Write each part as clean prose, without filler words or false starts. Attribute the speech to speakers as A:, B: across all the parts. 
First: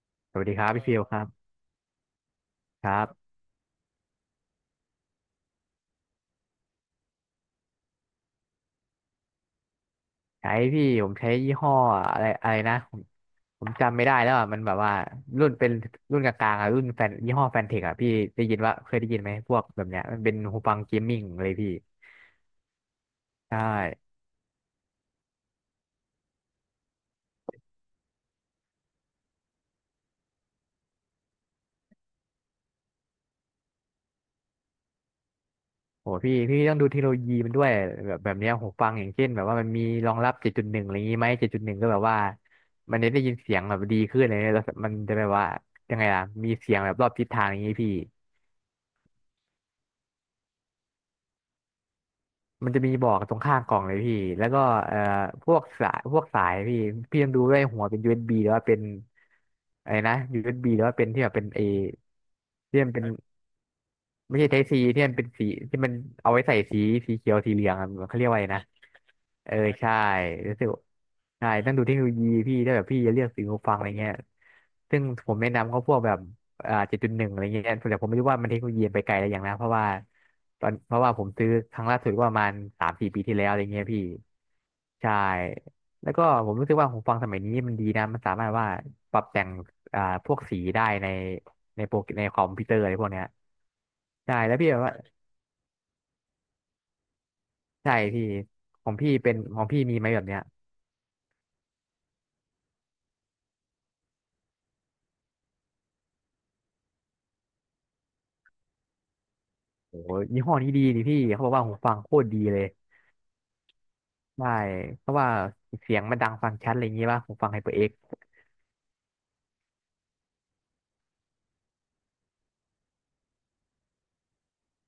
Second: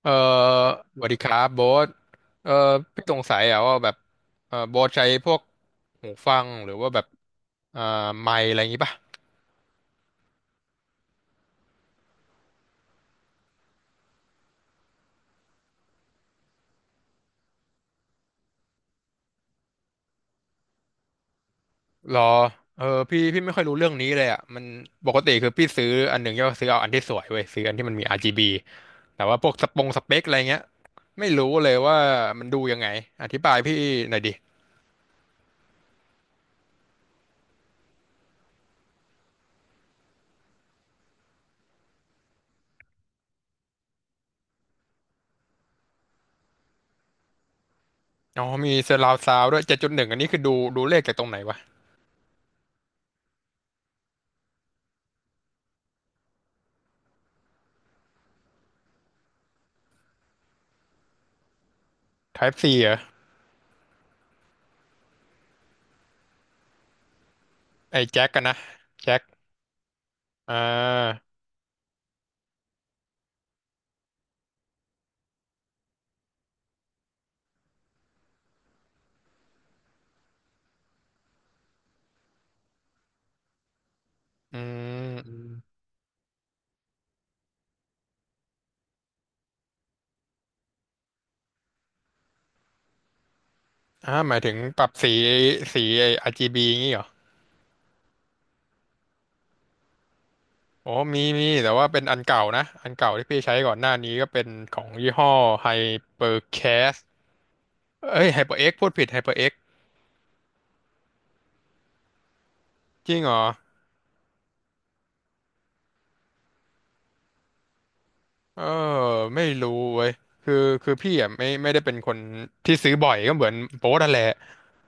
A: เออ
B: สวัสดีครับพี่ฟิ
A: ส
B: ล
A: วัส
B: ค
A: ดี
B: รั
A: ครั
B: บ
A: บโบ๊ทเออ
B: ครั
A: พี่สง
B: บ
A: สัยอะว่าแบบโบ๊ทใช้พวกหูฟังหรือว่าแบบอ่าไมค์อะไรอย่างงี้ป่ะ
B: ใช้พี่ผมใช้ยี่ห้ออะไรอะไรนะผมจำไม่ได้แล้วอ่ะมันแบบว่ารุ่นเป็นรุ่นกลางๆอ่ะรุ่นแฟนยี่ห้อแฟนเทคอ่ะพี่ได้ยินว่าเคยได้ยินไหมพวกแบบเนี้ยมันเป็นหูฟังเกมมิ่งเลยพี่
A: หรอเออพี่
B: ใช
A: ไม่ค่อยรู้เรื่องนี้
B: ่
A: เลยอ่ะมันปกติคือพี่ซื้ออันหนึ่งก็ซื้อเอาอันที่สวยเว้ยซื้ออันที่มันมี RGB แต่ว่าพวกสปงสเปคอะไรเงี้ยไม่รู้เลยว่ามันดูยังไงอธิบายพี่หน่อยดิ
B: โหพี่ต้องดูเทคโนโลยีมันด้วยแบบเนี้ยหูฟังอย่างเช่นแบบว่ามันมีรองรับเจ็ดจุดหนึ่งอะไรอย่างงี้ไหมเจ็ดจุดหนึ่งก็แบบว่ามันจะได้ยินเสียงแบบดีขึ้นเลยแล้วมันจะแบบว่ายังไงล่ะมีเสียงแบบรอบทิศทางอย่างงี้พี่
A: อ๋อมี surround sound ด้วย7.1อันนี้คือดูเลขจากตรงไหนวะ
B: มันจะมีบอกตรงข้างกล่องเลยพี่ แล้วก็เอ่อพวกสายพี่พี่ต้องดูด้วยหัวเป็น USB หรือว่าเป็น อะไรนะ USB หรือว่าเป็นที่แบบเป็นเอ
A: Type C
B: ที่
A: เหร
B: มัน
A: อ
B: เป็นไม่ใช่ไทป์ซีที่มันเป็นสีที่มันเอาไว้ใส่สีเขียวสีเหลืองอะ
A: ไอ้
B: เขาเรี
A: แจ็
B: ยก
A: ค
B: ว่า
A: กั
B: อะ
A: น
B: ไร
A: นะ
B: นะ
A: แจ็ค
B: เออใช่
A: อ่
B: รู้สึก
A: า
B: ใช่ต้องดูเทคโนโลยีพี่ถ้าแบบพี่จะเลือกซื้อหูฟังอะไรเงี้ยซึ่งผมแนะนำเขาพวกแบบเจ็ดจุดหนึ่งอะไรเงี้ยแต่ผมไม่รู้ว่ามันเทคโนโลยีไปไกลอะไรอย่างนะเพราะว่าตอนเพราะว่าผมซื้อครั้งล่าสุดก็ประมาณสามสี่ปีที่แล้วอะไรเงี้ยพี่
A: อื
B: ใช่
A: ม
B: แล้วก็ผมรู้สึกว่าหูฟังสมัยนี้มันดีนะมันสามารถว่าปรับแต่งพวกสีได้ในในโปรในคอมพิวเตอร์อะไรพวกเนี้ย
A: ห
B: ใช่
A: มายถึ
B: แล้ว
A: ง
B: พี่แบ
A: ป
B: บ
A: รับ
B: ว่า
A: สีสีไอ้ RGB งี้เหรอ
B: ใช่พี่ของพี่เป็นของพี่มีไหมแบบเนี้ย
A: โอ้มีมีแต่ว่าเป็นอันเก่านะอันเก่าที่พี่ใช้ก่อนหน้านี้ก็เป็นของยี่ห้อ HyperCast เอ้ย HyperX พูดผิด HyperX
B: โอ้โหยี่ห้อนี้ดีนี่พี่เขาบอกว่าหูฟังโคตรดีเลย
A: จริงเหรอ
B: ใช่เพราะว่าเสียงมันดังฟังชัดอะไรอย่างงี้ป่ะหูฟังไฮเปอร์เอ็กซ์
A: เออไม่รู้เว้ยคือคือพี่อ่ะไม่ได้เป็นคนที่ซื้อบ่อยก็เหมือนโป๊ะนั่นแหละ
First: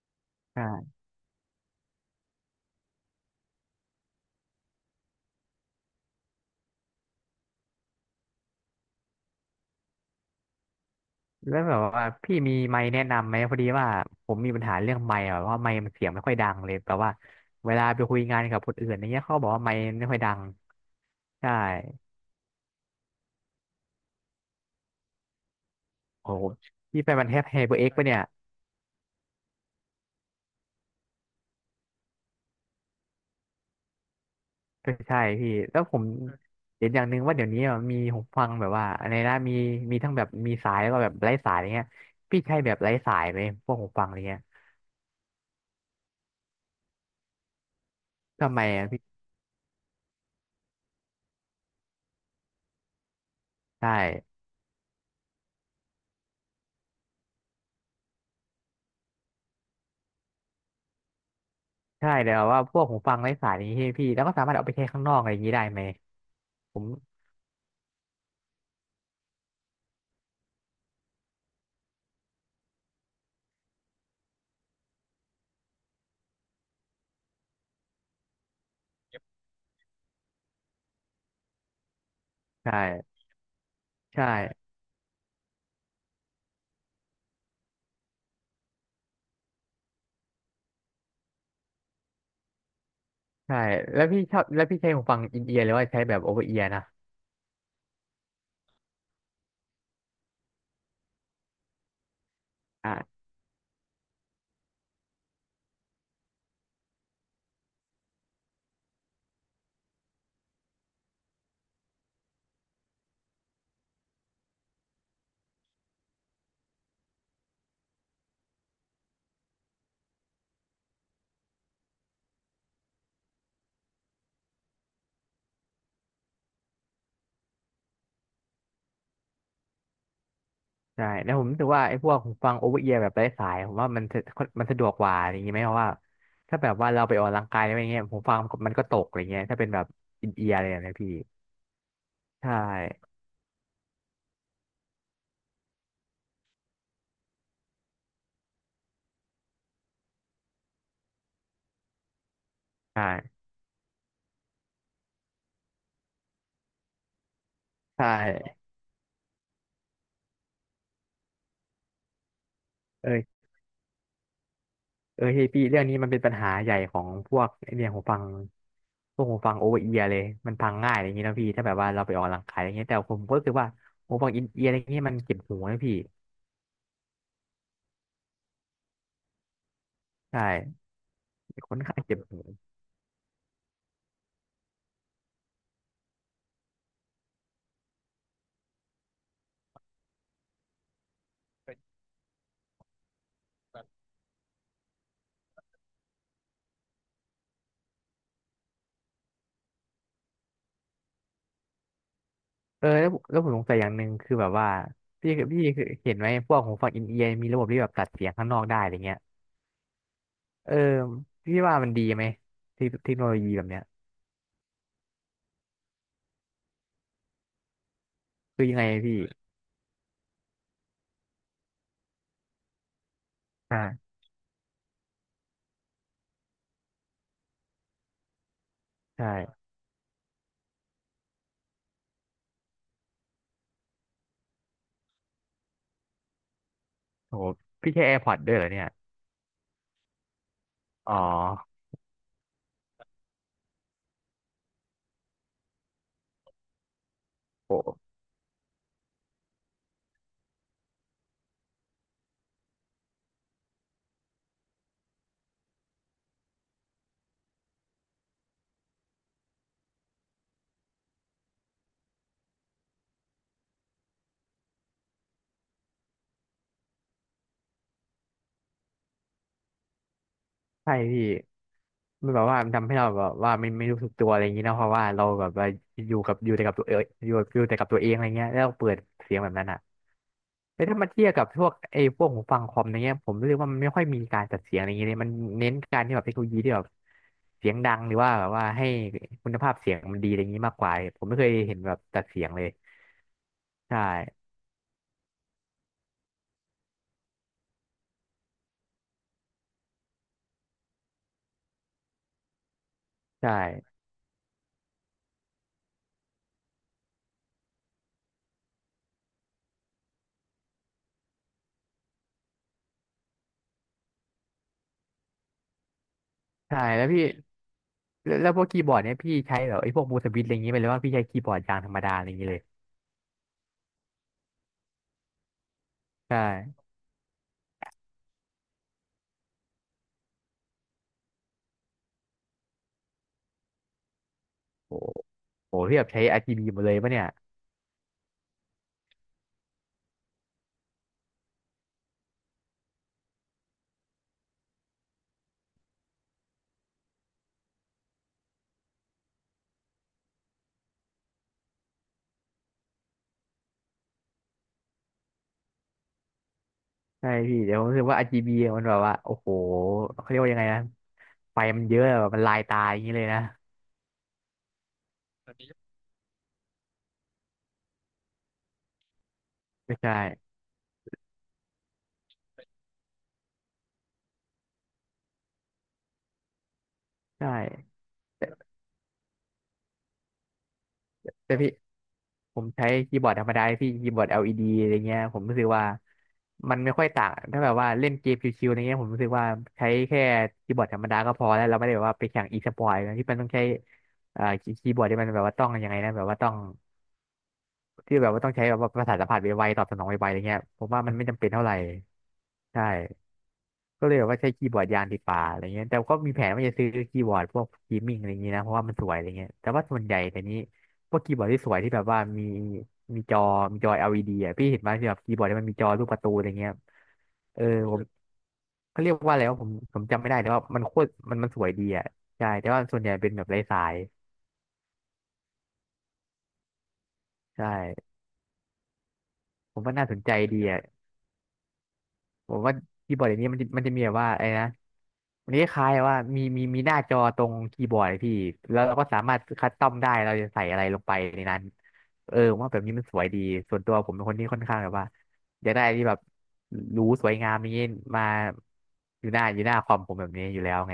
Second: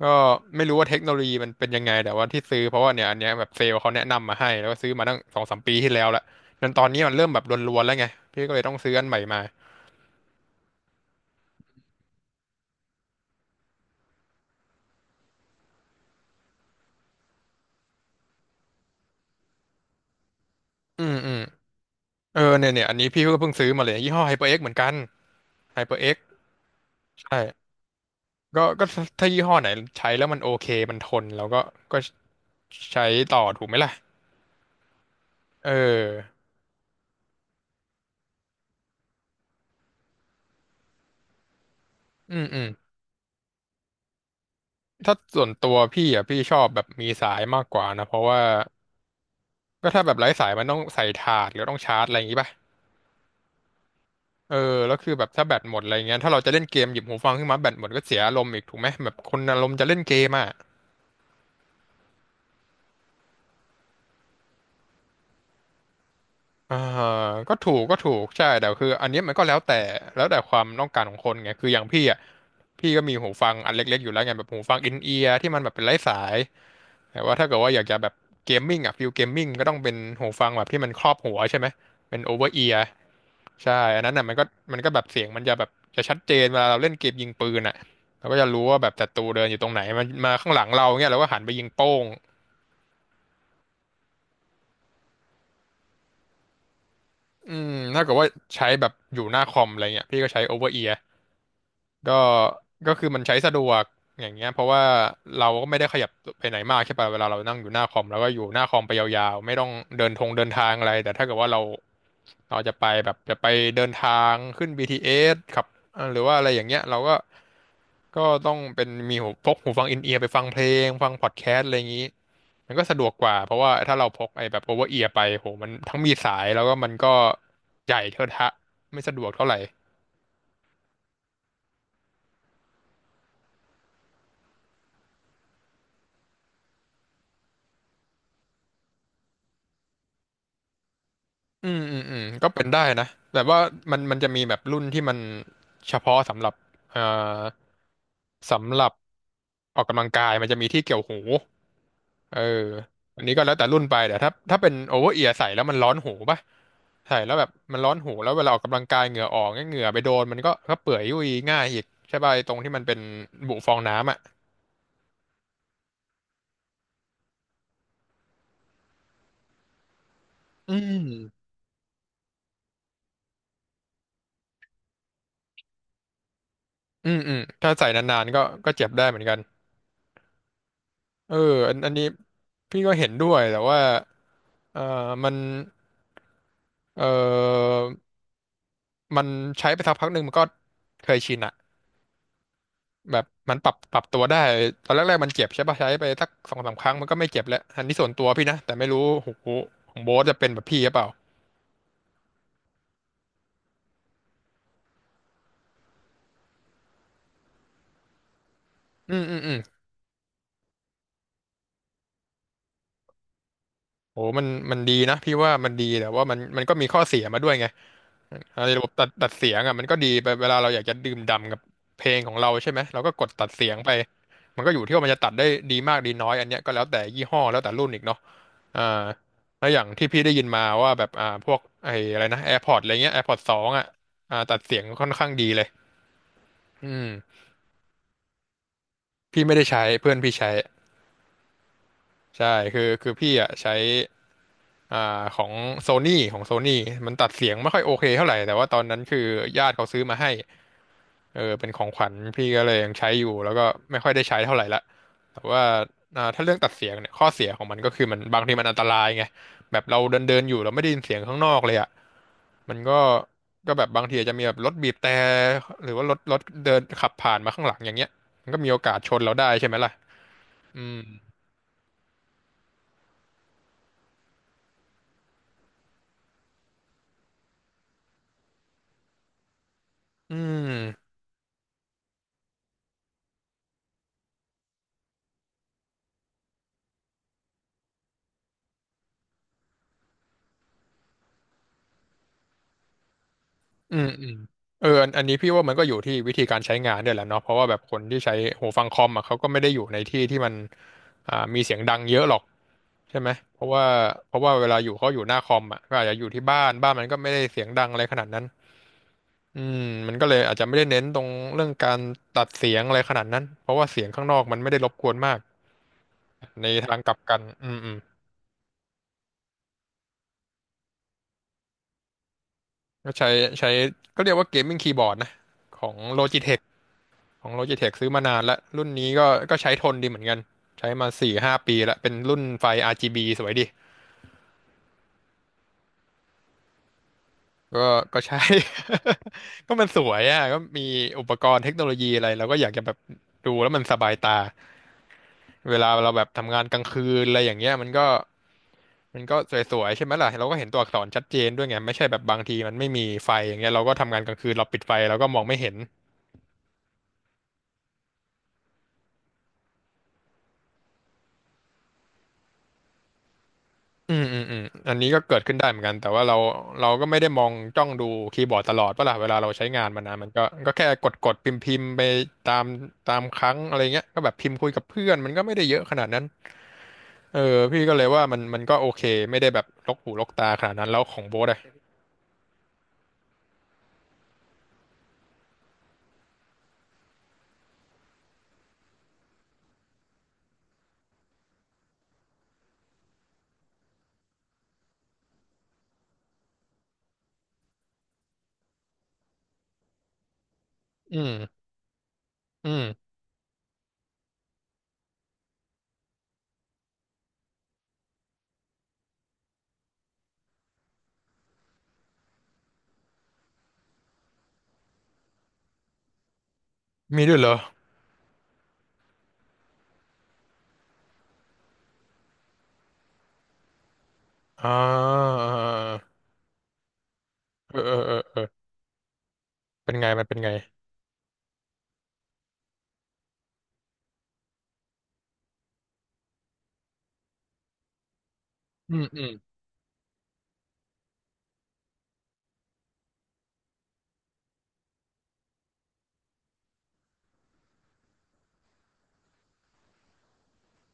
A: ก็ไม่รู้ว่า
B: ใช่
A: เทคโนโลยีมันเป็นยังไงแต่ว่าที่ซื้อเพราะว่าเนี่ยอันเนี้ยแบบเซลล์เขาแนะนำมาให้แล้วก็ซื้อมาตั้งสองสามปีที่แล้วละจนตอนนี้มันเริ่มแบบรวนๆแล้วไงพี่ก็เลยต้องซื้ออันใหม่มา
B: แล้วแบบว่าพี่มีไมค์แนะนำไหมพอดีว่าผมมีปัญหาเรื่องไมค์อะแบบว่าไมค์มันเสียงไม่ค่อยดังเลยแบบว่าเวลาไปคุยงานกับคนอื่นอย่างเงี้ยเขาบอกว่าไมค์ไม่ค่อยดัง
A: อืมอืม
B: ใช่
A: เนี่ยอันนี้พี่ก็เพิ่งซื้อมาเลยยี่ห้อ HyperX เหมือนกัน HyperX
B: โอ้โหพี่ไปมันแทบไฮ
A: ใช่
B: เปอร์เอ็กซ์ปะเนี่ย
A: ก็ถ้ายี่ห้อไหนใช้แล้วมันโอเคมันทนแล้วก็ก็ใช้ต่อถูกไหมล่ะ
B: ก็ใช่พี่
A: เอ
B: แล้วผม
A: อ
B: เห็นอย่างหนึ่งว่าเดี๋ยวนี้อะมีหูฟังแบบว่าอะไรนะมีมีทั้งแบบมีสายแล้วก็แบบไร้สายอะไรเงี้ย
A: อื
B: พี่
A: ม
B: ใช้
A: อืม
B: แบบไร้สายไหมพวกหูฟังอะไรเงี้ย
A: ถ้าส่วนตัวพี่อ่ะพี่ชอบแบบมีสายมากกว่านะเพราะว่า
B: ทำไมอะพี่
A: ก็ถ้าแบบไร้สายมันต้องใส่ถาดหรือต้องชาร์จอะไรอย่างงี้ป่ะ
B: ใช่
A: เออแล้วคือแบบถ้าแบตหมดอะไรเงี้ยถ้าเราจะเล่นเกมหยิบหูฟังขึ้นมาแบตหมดก็เสียอารมณ์อีกถูกไหมแบบคนอารมณ์จะเล่นเกมอ่ะ
B: ใช่แต่ว่าพวกหูฟังไร้สายนี้พี่แล้วก็สามารถเอาไปใช้ข้างนอกอะไรอย่างนี้ได้ไหมผ
A: อ่า
B: ม
A: ก็ถูกใช่แต่คืออันเนี้ยมันก็แล้วแต่ความต้องการของคนไงคืออย่างพี่อ่ะพี่ก็มีหูฟังอันเล็กๆอยู่แล้วไงแบบหูฟังอินเอียร์ที่มันแบบเป็นไร้สายแต่ว่าถ้าเกิดว่าอยากจะแบบเกมมิ่งอ่ะฟิลเกมมิ่งก็ต้องเป็นหูฟังแบบที่มันครอบหัวใช่ไหมเป็นโอเวอร์เอี
B: ใช
A: ยร์
B: ่
A: ใช่อันนั้น
B: ใช
A: อ่ะมันก็
B: ่
A: มันก็แบบเสียงมันจะแบบจะชัดเจนเวลาเราเล่นเกมยิงปืนอ่ะเราก็จะรู้ว่าแบบศัตรูเดินอยู่ตรงไหนมันมาข้างหลังเราเงี้ยเราก็หันไปยิงโป้ง
B: ใช่แล้วพี่ชอบแล้วพี่ใช้หูฟังอินเอียร์หรือว่าใช้แบบโอเวอร์เอียร์นะ
A: อืมถ้าเกิดว่าใช้แบบอยู่หน้าคอมอะไรเงี้ยพี่ก็ใช้โอเวอร์เอีย ก็ก็คือ
B: อ่า
A: มันใช้สะดวก อย่างเงี้ยเพราะว่าเราก็ไม่ได้ขยับไปไหนมากใช่ป่ะเวลาเรานั่งอยู่หน้าคอมแล้วก็อยู่หน้าคอมไปยาวๆ ไม่ต้องเดินทางอะไรแต่ถ้าเกิดว่าเราจะไปแบบจะไปเดินทางขึ้น BTS ขับหรือว่าอะไรอย่างเงี้ยเราก็ ก็ต้องเป็นมีพกหูฟังอินเอียร์ไปฟังเพลงฟังพอดแคสต์อะไรอย่างงี้ มันก็สะดวกกว่าเพราะว่าถ้าเราพกไอ้แบบโอเวอร์เอียร์ไปโหมันทั้งมีสายแล้วก็มันก็ใหญ่เทอะทะไม่สะดวกเท่าไหร่
B: ใช่แล้วผมรู้สึกว่าไอ้พวกหูฟังโอเวอร์เอียร์แบบไร้สายผมว่ามันสะดวกกว่าอย่างงี้ไหมเพราะว่าถ้าแบบว่าเราไปออกกำลังกายอะไรอย่างเงี้ยหูฟังมันก็ตกอะไรเงี้ยถ้าเป็นแบบอินเอียร์อะไรแบบเนี้ยพี่
A: อืมอืมอืม
B: ใช
A: ก็เป็นได้นะ
B: ่
A: แบบว่ามันจะมีแบบรุ่นที่มันเฉพาะสำหรับเอ่อสำหรับออกกำลังกายมันจะมีที่เกี่ยวหูเอออันนี้
B: ใช่
A: ก็แล้วแต่รุ่นไปแต่ถ้าถ้าเป็นโอเวอร์เอียร์ใส่แล้วมันร้อนหูป่ะใส่แล้วแบบมันร้อน
B: ใช
A: หูแล้วเวลาอ
B: ่
A: อกกำลังกายเหงื่อออกเนี่ยเหงื่อไปโดนมันก็ก็เปื่อยยุ่ยง่ายอีกใช่ป่ะไอ้ตรงที่มันเป็น
B: เออ
A: บุฟองน้ำอ่ะ
B: เออเฮ้ยพี่เรื่องนี้มันเป็นปัญหาใหญ่ของพวกไอ้เนี่ยหูฟังพวกหูฟังโอเวอร์เอียร์เลยมันพั
A: อื
B: งง่ายอะ
A: ม
B: ไรอย่างงี้ยนะพี่ถ้าแบบว่าเราไปออกกำลังกายอะไรเงี้ยแต่ผมก็รู้สึกว่าหูฟังอินเอียร์อะไรเงี้ยมันเจ็บหูนะพี่
A: อืมอืมถ้าใส่นานๆก็ก็เจ็บได้เหมือนกัน
B: ใช่
A: เอออั
B: ค่
A: น
B: อน
A: อัน
B: ข้าง
A: นี้
B: เจ็บหู
A: พี่ก็เห็นด้วยแต่ว่าเออมัน เออมันใช้ไปสักพักหนึ่งมันก็เคยชินอะแบบมันปรับตัวได้ตอนแรกๆมันเจ็บใช่ปะใช้ไปสักสองสามครั้งมันก็ไม่เจ็บแล้วอันนี้ส่วนตัวพี่นะแต่ไม่รู้โอ้โหของโบ๊ทจะเป็นแบบพี่หรือเปล่า
B: เออแล้วผมสงสัยอย่างหนึ่งคือแบบว่าพี่เคยเห็นไหมพวกหูฟังอินเอียร์มีระบบที่แบบตัดเสียงข้างนอกได้อะไร
A: อื
B: เงี้ย
A: มอืมอืม
B: เออพี่ว่ามันดีไหมเทคโนโลยีแบบเนี้ย
A: โอ้มันมันดีนะพี่ว่ามันดีแต่ว่ามันก็มีข้อเสียมาด้วยไง
B: คือ
A: ใน
B: ยัง
A: ระ
B: ไง
A: บบตัด
B: พี่
A: ตัดเสียงอะมันก็ดีไปเวลาเราอยากจะดื่มด่ำกับเพลงของเราใช่ไหมเราก็กดตัดเสียงไป
B: อ่า
A: มันก็อยู่ที่ว่ามันจะตัดได้ดีมากดีน้อยอันเนี้ยก็แล้วแต่ยี่ห้อแล้วแต่รุ่นอีกเนาะ อ่าแล้
B: ใช่
A: วอย่างที่พี่ได้ยินมาว่าแบบพวกไอ้อะไรนะ AirPods อะไรเงี้ย AirPods สองอ่ะตัดเสียงค่อนข้างดีเลยอืม
B: โหพี่ใช้ AirPods ด้วยเหรอเนี่ย
A: พี่ไม่ได้ใช้เพื่อนพี่ใช้
B: อ๋อ
A: ใช่คือพี่อ่ะใช้ของโซนี่ของโซนี่มันตัดเสียงไม่ค่อยโอ
B: โห
A: เคเท่าไหร่แต่ว่าตอนนั้นคือญาติเขาซื้อมาให้เออเป็นของขวัญพี่ก็เลยยังใช้อยู่แล้วก็ไม่ค่อยได้ใช้เท่าไหร่ละแต่ว่าถ้าเรื่องตัดเสียงเนี่ยข้อเสียของมันก็คือมันบางทีมันอันตรายไงแบบเราเดินเดินอยู่เราไม่ได้ยินเสียงข้างนอกเลยอะ มันก็แบบบางทีอาจจะมีแบบรถบีบแต่หรือว่ารถเดินขับผ่านมาข้างหลังอย่างเงี้ย มันก็มีโอกาสชนเราได้ใช่ไหมล่ะอื
B: ใช่
A: ม
B: พี่มันแบบว่ามันทำให้เราแบบว่าไม่รู้สึกตัวอะไรอย่างงี้นะเพราะว่าเราแบบว่าอยู่กับอยู่แต่กับตัวเองอยู่อยู่แต่กับตัวเองอะไรเงี้ยแล้วเปิดเสียงแบบนั้นอ่ะ
A: อื
B: แต่ถ้ามา
A: ม
B: เทียบกับพวกไอ้พวกหูฟังคอมอะไรเงี้ยผมรู้สึกว่ามันไม่ค่อยมีการจัดเสียงอะไรเงี้ยเลยมันเน้นการที่แบบเทคโนโลยีที่แบบเสียงดังหรือว่าแบบว่าให้คุณภาพเสียงมันดีอะไรเงงี้มากกว่าผมไม่เคยเห็นแบบจัดเสียงเลย
A: อื
B: ใช่
A: มอืมเอออันนี้พี่ว่ามันก็อยู่ที่วิธีการใช้งานด้วยแหละเนาะเพราะว่าแบบคนที่ใช้หูฟังคอมอ่ะเขาก็ไม่ได้อยู่ในที่ที่มันมีเสียงดังเยอะหรอกใช่ไหม
B: ใช่
A: เพราะว่าเพราะว่าเวลาอยู่เขาอยู่หน้าคอมอ่ะก็อาจจะอยู่ที่บ้านมันก็ไม่ได้เสียงดังอะไรขนาดนั้นอืมมันก็เลยอาจจะไม่ได้เน้นตรงเรื่องการตัดเสียงอะไรขนาดนั้นเพราะว่าเสียงข้างนอกมันไม่ได้รบกวนมาก ใน
B: ใช่
A: ทาง
B: แล้ว
A: กลับ
B: พี่
A: กันอืม
B: แล้วพวกคีย์บอร์ดเนี่ยพี่ใช้แบบไอ้พวกมูสวิตอะไรเงนี้ยไปเลยว่าพี่ใช้คีย์บอร์ดยางธรรมดาอะไรเงงี้เลย
A: ก็ใช้ก็เรียกว่าเกมมิ่งคีย์บอร์ดนะของ Logitech
B: ใช่
A: ของ Logitech ซื้อมานานแล้วรุ่นนี้ก็ใช้ทนดีเหมือนกันใช้มาสี่ห้าปีแล้วเป็นรุ่นไฟ RGB สวยดี
B: โอ้โหพี่แบบใช้ RGB หมดเลยปะเนี่ย
A: ก็ใช้ ก็มันสวยอ่ะก็มีอุปกรณ์เทคโนโลยีอะไรเราก็อยากจะแบบดูแล้วมันสบายตาเวลาเราแบบทำงานกลางคืนอะไรอย่างเงี้ยมันก็ มันก็วยๆใช่ไหมล่ะเราก็เห็นตัวอักษรชัดเจนด้วยไงไม่ใช่แบบบางทีมันไม่มีไฟอย่างเงี้ยเราก็ทำงานกลางคืนเราปิดไฟเราก็มองไม่เห็น
B: ใช่พี่เดี๋ยวผมรู้สึกว่า RGB มันแบบว่าโอ้โหเขาเรียกว่ายังไงนะไฟมันเยอะแบบมันลายตาอย่างนี้เลยนะ
A: อืมอันนี้ก็เกิดขึ้นได้เหมือนกันแต่ว่าเราก็ไม่ได้มองจ้องดูคีย์บอร์ดตลอดปะล่ะเวลาเราใช้งาน
B: ไม่
A: มัน
B: ใช่
A: นะมันก็ก็แค่กดพิมพ์ไปตามตามครั้งอะไรเงี้ยก็แบบพิมพ์คุยกับเพื่อนมันก็ไม่ได้เยอะขนาดนั้นเอ
B: ใช่
A: อพี่ก็เลยว่ามัน
B: แต่
A: มันก็โอเคไม่ได้แบบลกหูลกตาขนาดนั้นแล้วของโบ๊ท
B: แต่
A: อะ
B: พี่ผมใช้คีย์บอร์ดธรรมดาพี่คีย์บอร์ด LED อลอีดีอะไรเงี้ยผมรู้สึกว่ามันไม่ค่อยต่างถ้าแบบว่าเล่นเกมชิวๆอะไรเงี้ยผมรู้สึกว่าใช้แค่คีย์บอร์ดธรรมดาก็พอแล้วเราไม่ได้แบบว่าไปแข่งอีสปอร์ตที่มันต้องใช้คีย์บอร์ดที่มันแบบว่าต้องยังไงนะแบบว่าต้องที่แบบว่าต้องใช้แบบว่าประสาทสัมผัสไวๆตอบสนองไวๆอะไรเงี้ยผมว่ามัน
A: อื
B: ไม่จำเป็น
A: ม
B: เท่าไหร่
A: อื
B: ใช
A: ม
B: ่ ก็เลยแบบว่าใช้คีย์บอร์ดยางดีกว่าอะไรเงี้ยแต่ก็มีแผนว่าจะซื้อคีย์บอร์ดพวกเกีมิ่งอะไรเงงี้ยนะเพราะว่ามันสวยอะไรเงี้ยแต่ว่าส่วนใหญ่แต่นี้พวกคีย์บอร์ดที่สวยที่แบบว่ามีมีจอมีจอ LED อลอีดีอ่ะพี่เห็นไหมที่แบบคีย์บอร์ดที่มันมีจอรูปการ์ตูนอะไรเงี้ย
A: มีด้วยเหรอ
B: เออผมเขาเรียกว่าอะไรวะผมจำไม่ได้แต่ว่ามันโคตรมันมันสวยดีอ่ะใช่แต่ว่าส่วนใหญ่เป็นแบบไร้สาย
A: อ่า
B: ใช
A: เออเออ
B: ่
A: เออเออ
B: ผม
A: เป็
B: ว่า
A: น
B: น่า
A: ไง
B: สน
A: มัน
B: ใจ
A: เป็นไง
B: ดีอ่ะ ผมว่าคีย์บอร์ดอย่างนี้มันจะมีแบบว่าไอ้นะมันจะคล้ายๆว่ามีหน้าจอตรงคีย์บอร์ดพี่แล้วเรา
A: อื
B: ก็
A: ม
B: สา
A: อืม
B: มารถคัสตอมได้เราจะใส่อะไรลงไปในนั้นเออผมว่าแบบนี้มันสวยดีส่วนตัวผมเป็นคนที่ค่อนข้างแบบว่าอยากได้อะไรที่แบบหรูสวยงามอย่างนี้มาอยู่หน้าคอมผมแบบนี้อยู่แล้วไง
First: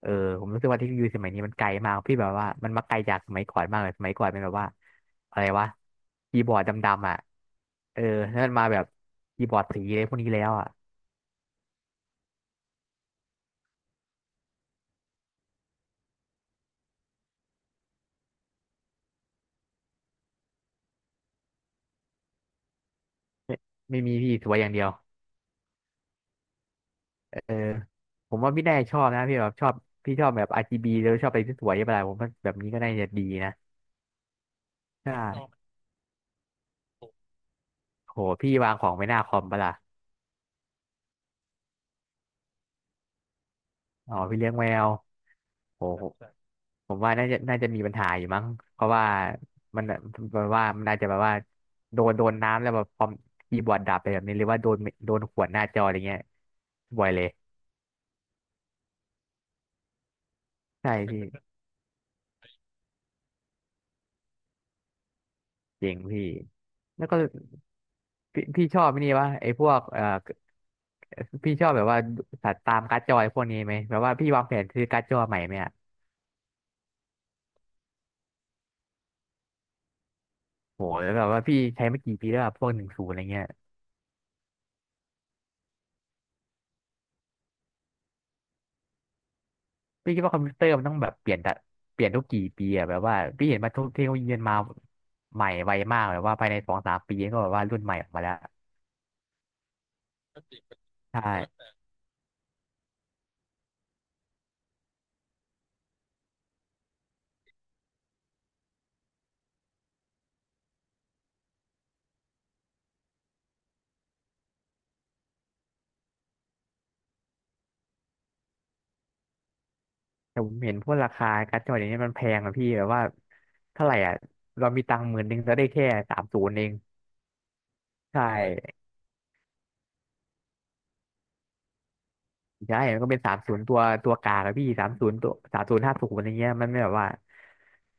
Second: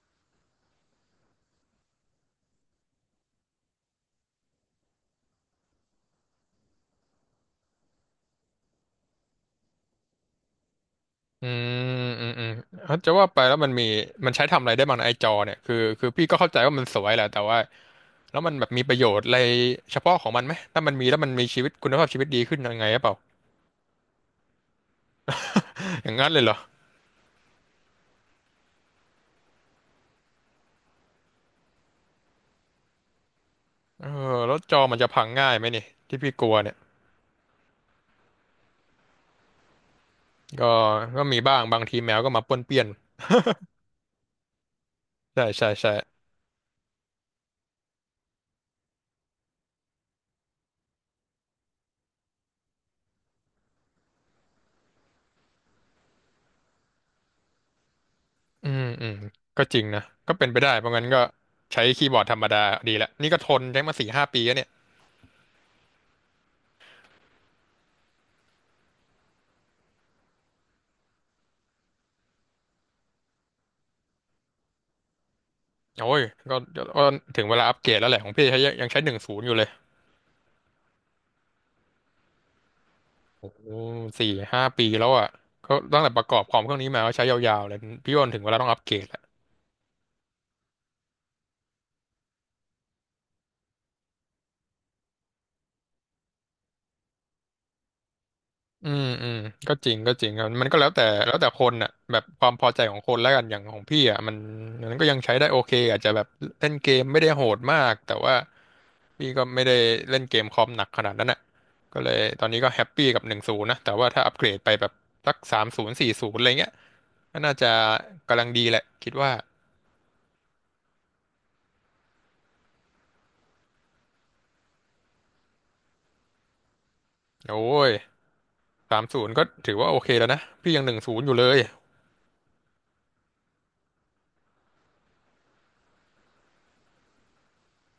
B: เออผมรู้สึกว่าเทคโนโลยีสมัยนี้มันไกลมากพี่แบบว่ามันมาไกลจากสมัยก่อนมากเลยสมัยก่อนเป็นแบบว่าอะไรวะคีย์บอร์ดดำๆอ่ะเออแล้วมันมาแบบคีย์บอร์ดสีอะไรพวกนี้แล้วอ่ะ
A: อืมอืมเอ้าจะว่าไปแล้วมันมีมันใช้ทำอะไรได้บ้างนะไอจอเนี่ยคือพี่ก็เข้าใจว่ามันสวยแหละแต่ว่าแล้วมันแบบมีประโยชน์อะไรเฉพาะของมันไหมถ้ามันมีแล้วมันมีชีวิตคุณภาพชีวิตดีขึ้นยังไงหรือเปล่า
B: ไม่มีพี่สวยอย่างเดียว
A: อย่างนั้นเลยเหรอ
B: เออผมว่าพี่แน่ชอบนะพี่แบบชอบพี่ชอบแบบ RGB แล้วชอบอะไรที่สวยๆอะไรผมว่าแบบนี้ก็น่าจะดีนะ
A: เออแล้วจอมันจะ
B: ใช่
A: พังง่ายไหมนี่ที่พี่กลัวเนี่ย
B: โหพี่วางของไว้หน้าคอมปะล่ะ
A: ก็ก็มีบ้างบางทีแมวก็มาป้วนเปี้ยน
B: อ๋อพี่เลี้ยงแมว
A: ใช่ใช่
B: โห
A: ใช่
B: ผมว่าน่าจะมีปัญหาอยู่มั้ง เพราะว่ามันแบบว่ามันน่าจะแบบว่าโดนน้ำแล้วแบบคอมคีย์บอร์ดดับไปแบบนี้หรือว่าโดนขวดหน้าจออะไรเงี้ยบ่อยเลย
A: อืมก็จริงนะก็เป็นไปได้เพ
B: ใช่
A: ราะงั้นก็
B: พี่
A: ใช้คีย์บอร์ดธรรมดาดีละนี่ก็ทนใช้มาสี่ห้าปีแล้วเนี่ย
B: เจ๋งพี่แล้วก็ พี่ชอบไอ้นี่วะไอ้พวกพี่ชอบแบบว่าสัตว์ตามการ์ดจอยพวกนี้ไหมแบบว่าพี่วางแผนซื้อการ์ดจอใหม่ไหมอะ
A: โอ้ยก็ถึงเวลาอัปเกรดแล้วแหละของพี่ใช้ยังใช้หนึ่งศูนย์อยู่เลย
B: โหแล้วแบบว่าพี่ใช้มากี่ปีแล้วอะพวก10อะไรเงี้ย
A: โอ้สี่ห้าปีแล้วอ่ะก็ตั้งแต่ประกอบคอมเครื่องนี้มาก็ใช้ยาวๆเลย พี่ว่าถึงเวลาต้องอัปเกรดแล้ว
B: พี่คิดว่าคอมพิวเตอร์มันต้องแบบเปลี่ยนแต่เปลี่ยนทุกกี่ปีอะแบบว่าพี่เห็นมาทุกเทคโนโลยีมันมาใหม่ไวมากแบบว่าภายใน2-3 ปีก็แบบว่ารุ่นใหม่ออกมาแล้ว
A: อืมก็จริงครับมันก็แล้วแต่
B: ใช
A: แล้วแต่ค
B: ่
A: นอ่ะแบบความพอใจของคนแล้วกันอย่างของพี่อ่ะมันมันก็ยังใช้ได้โอเคอาจจะแบบเล่นเกมไม่ได้โหดมากแต่ว่า พี่ก็ไม่ได้เล่นเกมคอมหนักขนาดนั้นน่ะก็เลยตอนนี้ก็แฮปปี้กับหนึ่งศูนย์นะ แต่ว่าถ้าอัปเกรดไปแบบสักสามศูนย์40อะไรเงี้ยก็น่าจะกำลังดีแหละคิดว่า
B: แต่ผมเห็นพวกราคาการ์ดจอเดี๋ยวนี้มันแพงอะพี่แบบว่าเท่าไหร่อะเรามีตังค์หมื่นหนึงจะได้แค่สามศูนย์เอง
A: โอ้ย
B: ใช่
A: สามศูนย์ก็ถือว่าโอเคแล้วนะพี่ยังหนึ่งศูนย์อยู่เลย
B: ใช่มันก็เป็นสามศูนย์ตัวตัวกลางอะพี่สามศูนย์ตัวสามศูนย์ห้าศูนย์อะไรเงี้ยมันไม่แบบว่า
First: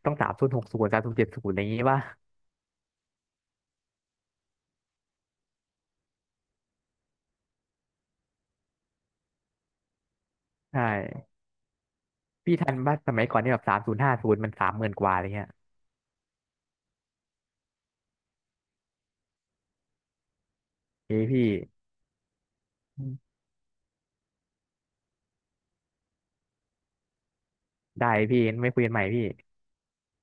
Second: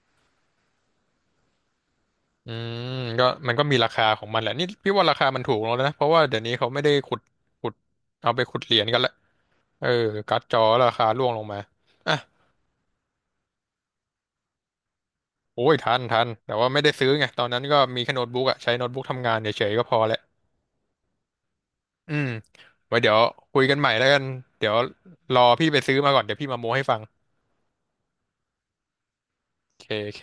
B: ต้อง30-6030-70อะไรอย่างงี้ยป่ะ
A: อืมก็มันก็มีราคาของมันแหละนี่พี่ว่าราคามันถูกแล้วนะเพราะว่าเดี๋ยวนี้เขาไม่ได้ขุดเอาไปขุดเหรียญกันละเออการ์ดจอ
B: ใช
A: ราคาร่
B: ่
A: วงลงมาอ่ะ
B: พี่ทันป่ะสมัยก่อนนี่แบบสามศูนย์ห้าศูนย์มันสามหมื่นกว่าอะไรเงี้ย
A: โอ้ยทันแต่ว่าไม่ได้ซื้อไงตอนนั้นก็มีแค่โน้ตบุ๊กอะใช้โน้ตบุ๊กทำงานเฉยๆก็พอแหละ
B: เอ้ยพี่
A: อืมไว้เดี๋ยวคุยกันใหม่แล้วกัน เดี๋ยวรอพี่ไปซื้อมาก่อน เดี๋ยวพี่มาโม้ให้ฟัง
B: ได้พี่ไม่คุยกันใหม่พี่
A: โอเคโอเค